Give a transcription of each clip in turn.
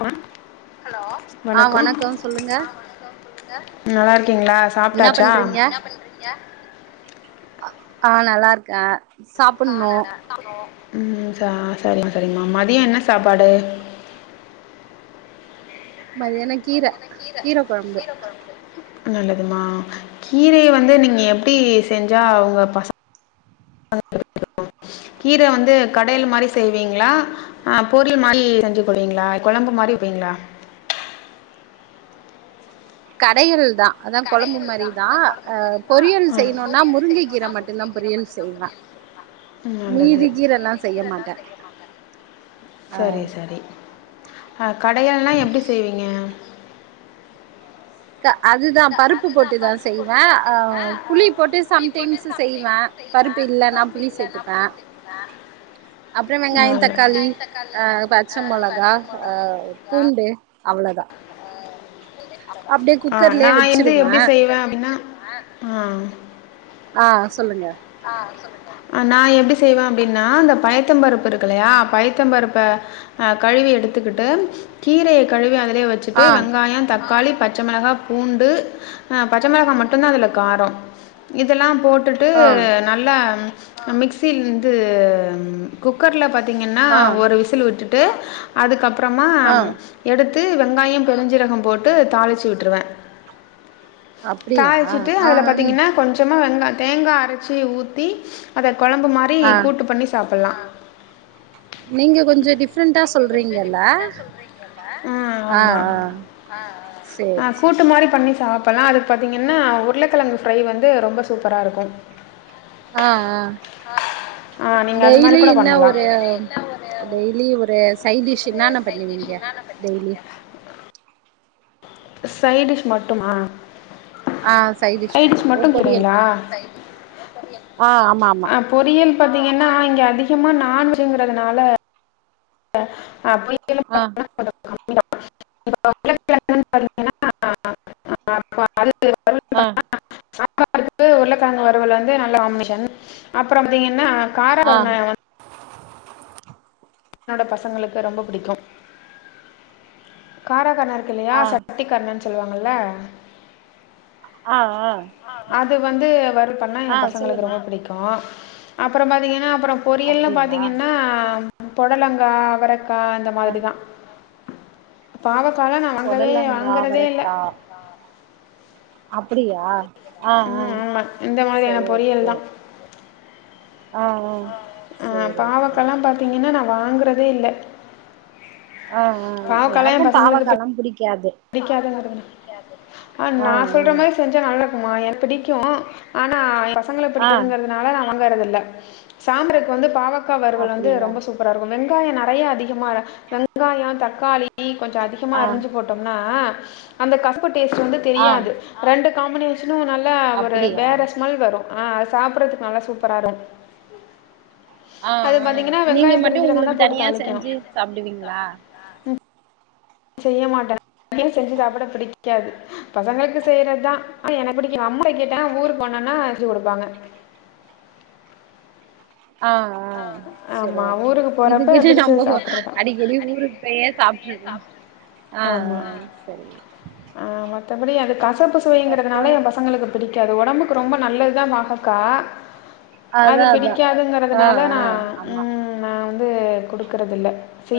அ ஆ வணக்கம் சொல்லுங்க நல்லார்க்கீங்களா என்னா பண்றீங்க ஆ நல்லார்க்க ம் சா சரிங் சரிங்கம்மா மதியொ என்ன சாப்பாடு மதியான கீர கீரகொழம்பு நல்லதும்மா கீரைய வந்து நீங்க எப்டி செஞ்சா அவுங்க பச கீர வந்து கடயல் மாரி செய்வீங்களா ஆ பொறியல் மாறி செஞ்சு குடுவீங்களா கொழம்பு மாரி வெய்ங்களா கடையல்தா கடையள்தா அதா பொரியல் செய்யணுன்னா கொழம்புமாரிதாஸபொரியல் முருங்கை கீர செய்ணுன்னா மட்டுந்தா முருங்ககீர பொரியல் மட்டுந்தா செய்வே பொரியல் செய்லா நல்லது மீதி கீரல்லா செய்ய மாட்டே சரி சரி அ கடையல்ன்னா எப்டி செய்வீங்க க அதுதா பருப்பு போட்டுதா செய்வ அ புளி போட்டு சம்டைம்ஸ் செய்வ செய்வ பருப்புஇல்லனா புளி செய்வ அப்பறொ வெங்காய தக்காளி அ பச்சை மொளகா அ பூண்டு அவ்ளொதா அ குக்கர்லயே நா எந்து வச்சிருவே எப்டி செய்வே அப்டின்னா அ ஆ சொல்லுங்க ஆ சொல்லுங்க நா எப்டி செய்வ அப்டின்னா இந்த பயத்தம்பருப்பு இருக்குல்லையா பயத்தம்பருப்ப அ கழுவி எடுத்துக்கிட்டு கீரைய கழுவி அதுலே வெச்சுட்டு ஆ வெங்காயொ தக்காளி பச் பச்ச மிளகா பூண்டு அ பச்ச மிளகா மட்டு அதுல காரோ இதுலா போட்டுட்டு ஆ நல்லா மிக்சிலிருந்து குக்கர்ல பாத்தீங்கன்னா ஆ விசில் விட்டுட்டு அதுக்கப்றோமா ஆ எடுத்து வெங்காயோ பெரிஞ்சீரகோ போட்டு தாளிச்சு விட்டுருவ அப்டியா தாளிச்சுட்டு ஆ அதுல பாத்திங்கனா கொஞ்சமா வெங்கா தேங்கா அரைச்சி ஊத்தி அத கொழம்பு மாரி ஆ கூட்டு பண்ணி சாப்பில்லா நீங்க கொஞ்சோ டிஃப்ரெண்டா சொல்றீங்கல்ல ஆ ஆமா அ அ சேரி அ சேரி கூட்டு மாரி பண்ணி சாப் இப்பெல்லா அது பாத்தீங்கன்னா உருளக்கெழங்கு ஃப்ரை வந்து ரொம்ப சூப்பரா இருக்கு ஆ ஆ ஆ நீங்கள் அது மாதிரி டெய்லியு கூட என்ன பண்ணலாம் ஒரு டெய்லியு ஒரு சைடிஷ் இன்னானா பண்ணுவீங்க டெய்லி சைடிஷ் மட்டுமா ஆ சைட் டிஷ் சைடிஸ் ஓ மட்டு பொரியல் கிறீங்ளா ஆ ஆமா ஆமா அப் பொரீயல் பாத்தீங்கன்னா இங்க அதிகமா நான்வெஜ்கிறதுனால [unintelligible] ஆ [unintelligible] [unintelligible] அ சாப்பாடுக்கு உருளக்கெழங்கு வருவல் வந்து நல்ல காமினேஷன் அப்றோ பத்தீங்கன்னா கார ஆ கருணயவன் என்னோட பசங்களுக்கு ரொம்ப புடிக்கு கார கரண இருக்குல்லையா ஆ சட்டி கரணன்னு சொல்லுவாங்கல்ல ஆ ஆ அது வந்து வரு பண்ணா ஏ ஆ பசங்களுக்கு சொல்லுங்க ரொம்ப புடிக்கு அப்றோ பாத்தீங்கனா அப்றோ பொரியல்னு அப்டியா பாத்தீங்கனா பொடலங்கா அவரக்கா அந்த ஆ மாரிதா பாவகாலா நா வாங்கவே பொடலங்கா வாங்கறதே இல்ல அவரக்கா அப்டியா ஆ ஆ ம் ஆமாம் இந்த மாதிரியான செரி பொரியல் தான் செர் ஆ ஆ அ சேரி சேரி பாவக்கலா பாத்திங்கனா நா வாங்குறதே இல்ல ஆ ஆ எனக்கு பாவக்கலா புடிக்காது புடிக்காதுங்கிறது ஆ நா சொல்ற ம் மாரி செ செஞ்சா நல்லா இருக்குமா என்கு புடிக்கு ஆனா பசங்களுகு ஆ புடிக்காதுங்கிறது அதனால நா வாங்கறது இல்ல சாம்பரைக்கு வந்து பாவக்கா வறுவல் வந்து அப்டியா ரொம்ப சூப்ப ராருக்கு வெங்காயோ நெறைய அதிகமா வெங்காயோ தக்காளி கொஞ்சோ அதிகமா ஆ அரிஞ்சு போட் டோம்னா அந்த கசப்பு டேஸ்ட் வந்து ஆ தெரியாது ரெண்டு காமினே ஷனு நல்லா ஒரு அப்டியா வேற ஆ ஸ்மெல் வரு ஆ அ சாப்றதுக்கு நல்லா சூப்பர இருக்கு ஆ ஆ நீங்க மட்டு பெருஞ்சீரகம் உங்களுக்கு தான் போட்டு தனியா தாளிக்கணும் செஞ்சு சாப்டுவீங்ளா செய்ய மாட்டே தனியா செஞ்சு சாப்பிட பிடிக்காது பசங்களுக்கு செய்றதுதா ஆ எனக்கு புடிக்கு அம்மாவ கேட்டே ஊரு போனேனா செஞ்சி குடுப்பாங்க ஆ ஆ செரி ஆமாம் ஓகே ஊருக்கு போகிறப்ப இதுக்குன்னு பிடிச்சது நம்ம சாப்பிட்றது தான் அடிக்கடி ஊருக்கு போயே சாப்ட்டுருக்கலா ஆ ஆ செரி ஆ மத்தபடி அது கசப்பு அப்றோ சுவைங்கிறதுனால எ பசங்களுக்கு புடிக்காது ஒடம்புக்கு ரொம்ப நல்லது தா பாகக்கா அதா அதா ஆ ஆ நான் ஆமா ம் நா வந்து குடுக்கறது இல்ல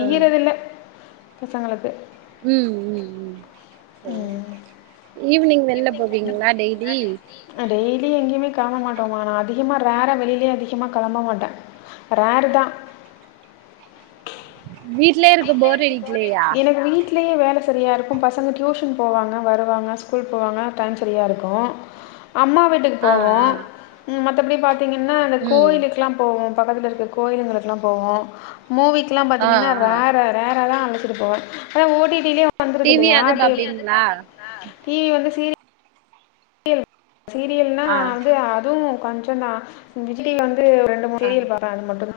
ஆ இல்ல பசங்களுக்கு ம் ம் ம் செரி ம் ஈவ்னிங் வெள்ல போவீங்ளா டெய்லி அ டெய்லி எங்கியுமே காண மாட்டோமா நா அதிகமா ரேரா வெளிலேயே அதிகமா கெளம்ப மாட்ட ரேரு தா வீட்லே இருக்க போர் அடிக் எனக்கு வீட் வீட்லயே வேல செரியா இருக்கு பசங்க டியூஷன் போவாங்க வருவாங்க ஸ்கூல் போவாங்க டைம் செரியா இருக்கு அம்மா வீட்டுக்கு ஆ போவோ ஆ மத்தபடி பாத்தீங்கனா இந்த ம் கோயிலுக்குல்லா போவோ பக்கத்துல இருக்க கோயிளுங்களுக்ல்லா போவோ மூவிக்குல்லா ஆ பாத்தீங்கனா ஆ ரேரா ரேரா தா அ இருப்போ ஆனா ஓ டி டி லியே வந்துருது டிவி இல்லையா அது டி பாப்பீங்களா டிவி வந்து சீரிய சீரியல்னா ஆ வந்து அதுவு கொஞ்ச தா விஜய் வந்து ரெண் டு ஆ முறையில் வர அது மட்டு தா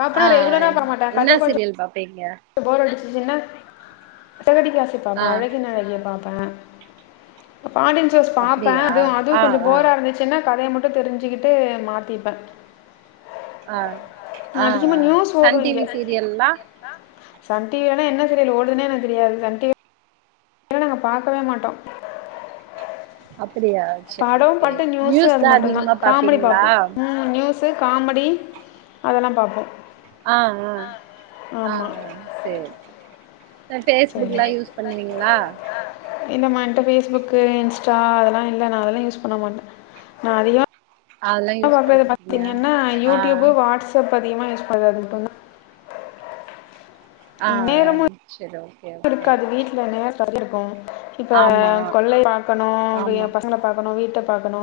பாப்பனா ரெகுலரா போ மாட்டே கத கொஞ்சோ சிரீயல் பாப்பீங்க போர் அடிச்சதுன்னா சிறகடிக்க ஆசை பாப்பே ஆ அழகின் அழகுல பாப்பே பாண்டியன் ஸ்டோர்ஸ் பாப்பே அப்டியா அதுவு அதுவு ஆ கொஞ்ச ஆ போரா இருந்துச் சின்னா கதைய மட்டு தெரிஞ்சிக்கிட்டு மாத்திப்பே ஆ ஆ அதிகமா ஆ நியூஸ் ஓடு சன் இங்க டிவி சீரியல்லா சன் டிவில எல்லா என்ன சீரியல் ஓடுதுனே எனக்கு தெரியாது சன் டிவி இல்ல நாங்க பாக்கவே மாட்டோ அப்படியா பட மட்டு நியூஸ் அது மட்டு தா காமெடி பாப்பீங்களா பாப்போ ஆ நியூஸு காமெடி அதெல்லா பாப்போ ஆ ஆ ஆ ஆமா சேரி பேஸ்புக் எல்லா யூஸ் பண்ணுவீங்ளா இல்லமா என்ட்ட பேஸ்புக்கு இன்ஸ்டா அதெல்லா இல்ல நா அதெல்லா யூஸ் பண்ண மாட்ட நா அதிகமா அதெல்லா யூஸ் பண்ண அப்பவே மாட்டீங்க பாத்தீங்கன்னா ஆ யூடியூப் வாட்ஸ்அப் அதிகமா யூஸ் பண்றது இப்ப தா ஆ ம், ஆ செரி ஓகே ஓகே இந்த ஒன் இயர் ஸ்டடி இருக்கு இப்ப ஆமா கொள்ளைய பாக்கனு ஆமா பசங்கள பாக்கனு வீட்ட பாக்கனு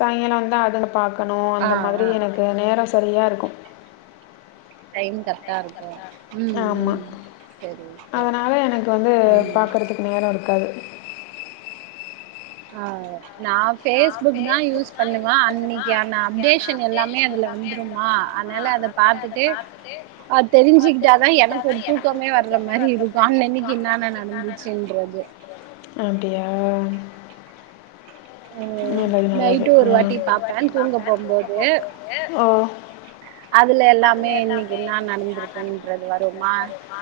சாயங்காளா வந்தா அதுங்கள பாக்கனு ஆ அந்த மாதிரி ஆ எனக் எ நேரோ சரியா இருக்கு டைம் கரெக்டா இருக்கு ம் ஆமா ம் செரி செ அதனால எனக்கு வந்து பாக்கறதுக்கு நேரோ இருக்காது ஆ நா பேஸ்புக் தா யூஸ் பண்ணுவ அன்னிக்கான அப்டேஷன் எல்லாமே அதுல வந்துருமா அதனால அத பாத்துட்டு அ தெரிஞ்சிகிட்டா தா எனக்கு ஒரு தூக்கமே வர்ற மாரி இருக் அன்னன்னைக்கு என்னானா நடந்துச்சின்றது அப்டியா நல்லது நல்லது நைட்டு ஒரு வாட்டி ம் பாப்பே தூங்க போம்போது ஓ அதுல எல்லாமே என்னா நடக்குது வருமா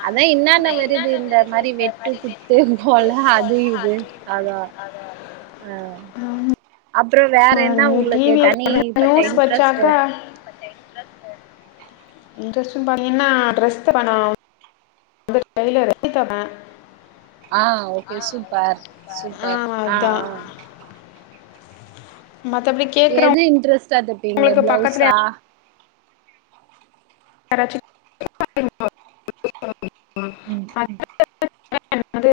அதா என்னென்ன வருது என்னாந்த இந்த மாரி து வேற மாரி குத்து வெட்டு குத்து கொல போ அது அவ்ளோதா [inaudible] அத ஆ ஆம் அப்பற வேற என்னா உங்களுக்கு தனிப்பட்ட நியூஸ் இன்ட்ரெஸ்ட்டு வச்சாக்கா இன்டெரெஸ்ட்டுன் பாத்திங்கன்னா ட்ரெஸ் வேணா [unintelligible] ஆ ஓகே சூப்பர் ஆ சூப்பர் அதா ஆ மத்தபடிக் எது இன்ட்ரெஸ்டா தப்பீங்க பிளவுஸா யாராச்சு [inaudible] [inaudible] ம் ம் வந்து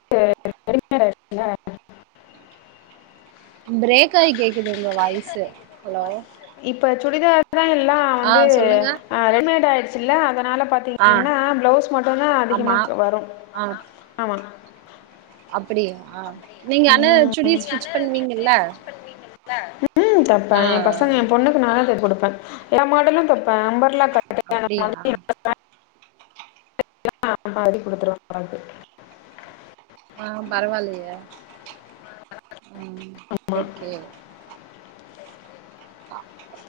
ப்ரேக் ஆகி கேக்குது உங்க வாய்ஸ்சு ஹலோ இப்ப சுடிதார் தா எல்லா ஆ வந்து சொல்லுங்க ஆ ரெடிமேட் ஆயிடுச்சுல்ல அதனால பா ஆ த்திங்கன்னா ப்ளவுஸ் மட்டுந்தா அதிகமா ஆமா வரு ஆமா அப்படியா நீங்க அனா ம் சுடி ஸ்டிச் பண்ணீங்கள்ல ம் தப்ப எ பசங்க எ பொண்ணு நாந்தா போய் குடுப்பே எல்லா மாடலு தப்பே அம்பர்லா கட்டு அந்த அப்டியா மாரி [inaudible] [inaudible] பாதி குடுத்துருவோ [inaudible] க்கு ஆ பரவால்லையே ம் ஓகே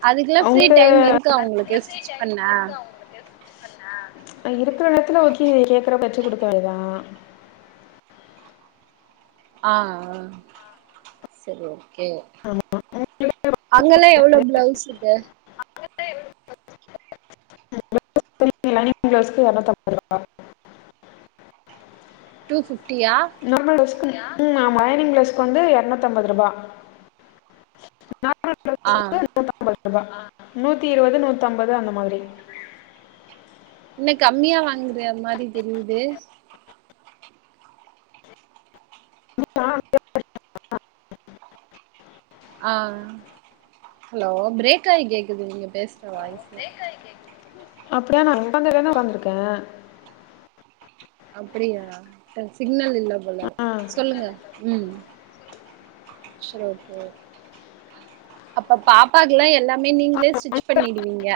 அதுக்குலா ஃப்ரீ அவங்களுக்கு டைம் இருக்கா உங்களுக்கு ஸ்டிச் பன்ன ஆ இருக்குற எடத்துல ஓகே கேக்குற தச்சு குடுக்க வேதா ஆ ஆ செரி ஓகே அங்கெல்லா எவ்ளோ ப்ளவுஸ்க்கு துணி லைனிங் ப்ளௌஸ்க்கு எறநூத்தம்பது ருவா டூ ஃபிப்டியா நார்மல் ப்ளௌஸ்க்கு ம் லைனிங் ப்ளௌஸ்க்கு வந்து எரநூத்தம்பது ரூபா நார்மல் ப்ளௌ ஆ நூத்தம்பது ரூபா நூத்தி இருவது நூத்தம்பது அந்த மாரி என்ன கம்மியா வாங்குற அந்த மாரி தெரியுது [inaudible] ஆ ஹலோ ப்ரேக்காய் கேக்குது நீங்க பேசுற வாய்ஸ் அப்டியா நா [inaudible] உட்காந்திருக்கே அப்டியா சிக்னல் இல்ல போல ஆ சொல்லுங்க ம் செரி ஓகே அப்ப பாப்பாக்குல்லா எல்லாமே நீங்களே ஸ்டிச் பண்ணிடுவீங்க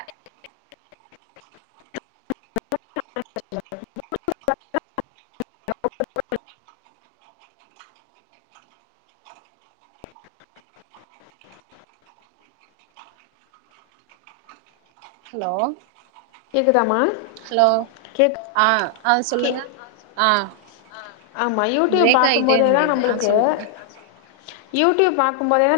ஹலோ கேக்குதாமா ஹலோ ஆ ஆ சொல்லுங்க ஆ ஆமா யூடியூப் பிரேக் ஆயிட்டே பாக்கும்போதேதா இருந்தது ஆ நம்மளுக்கு சொல்லுங்க யூடியூப் பாக்கும்போதேதா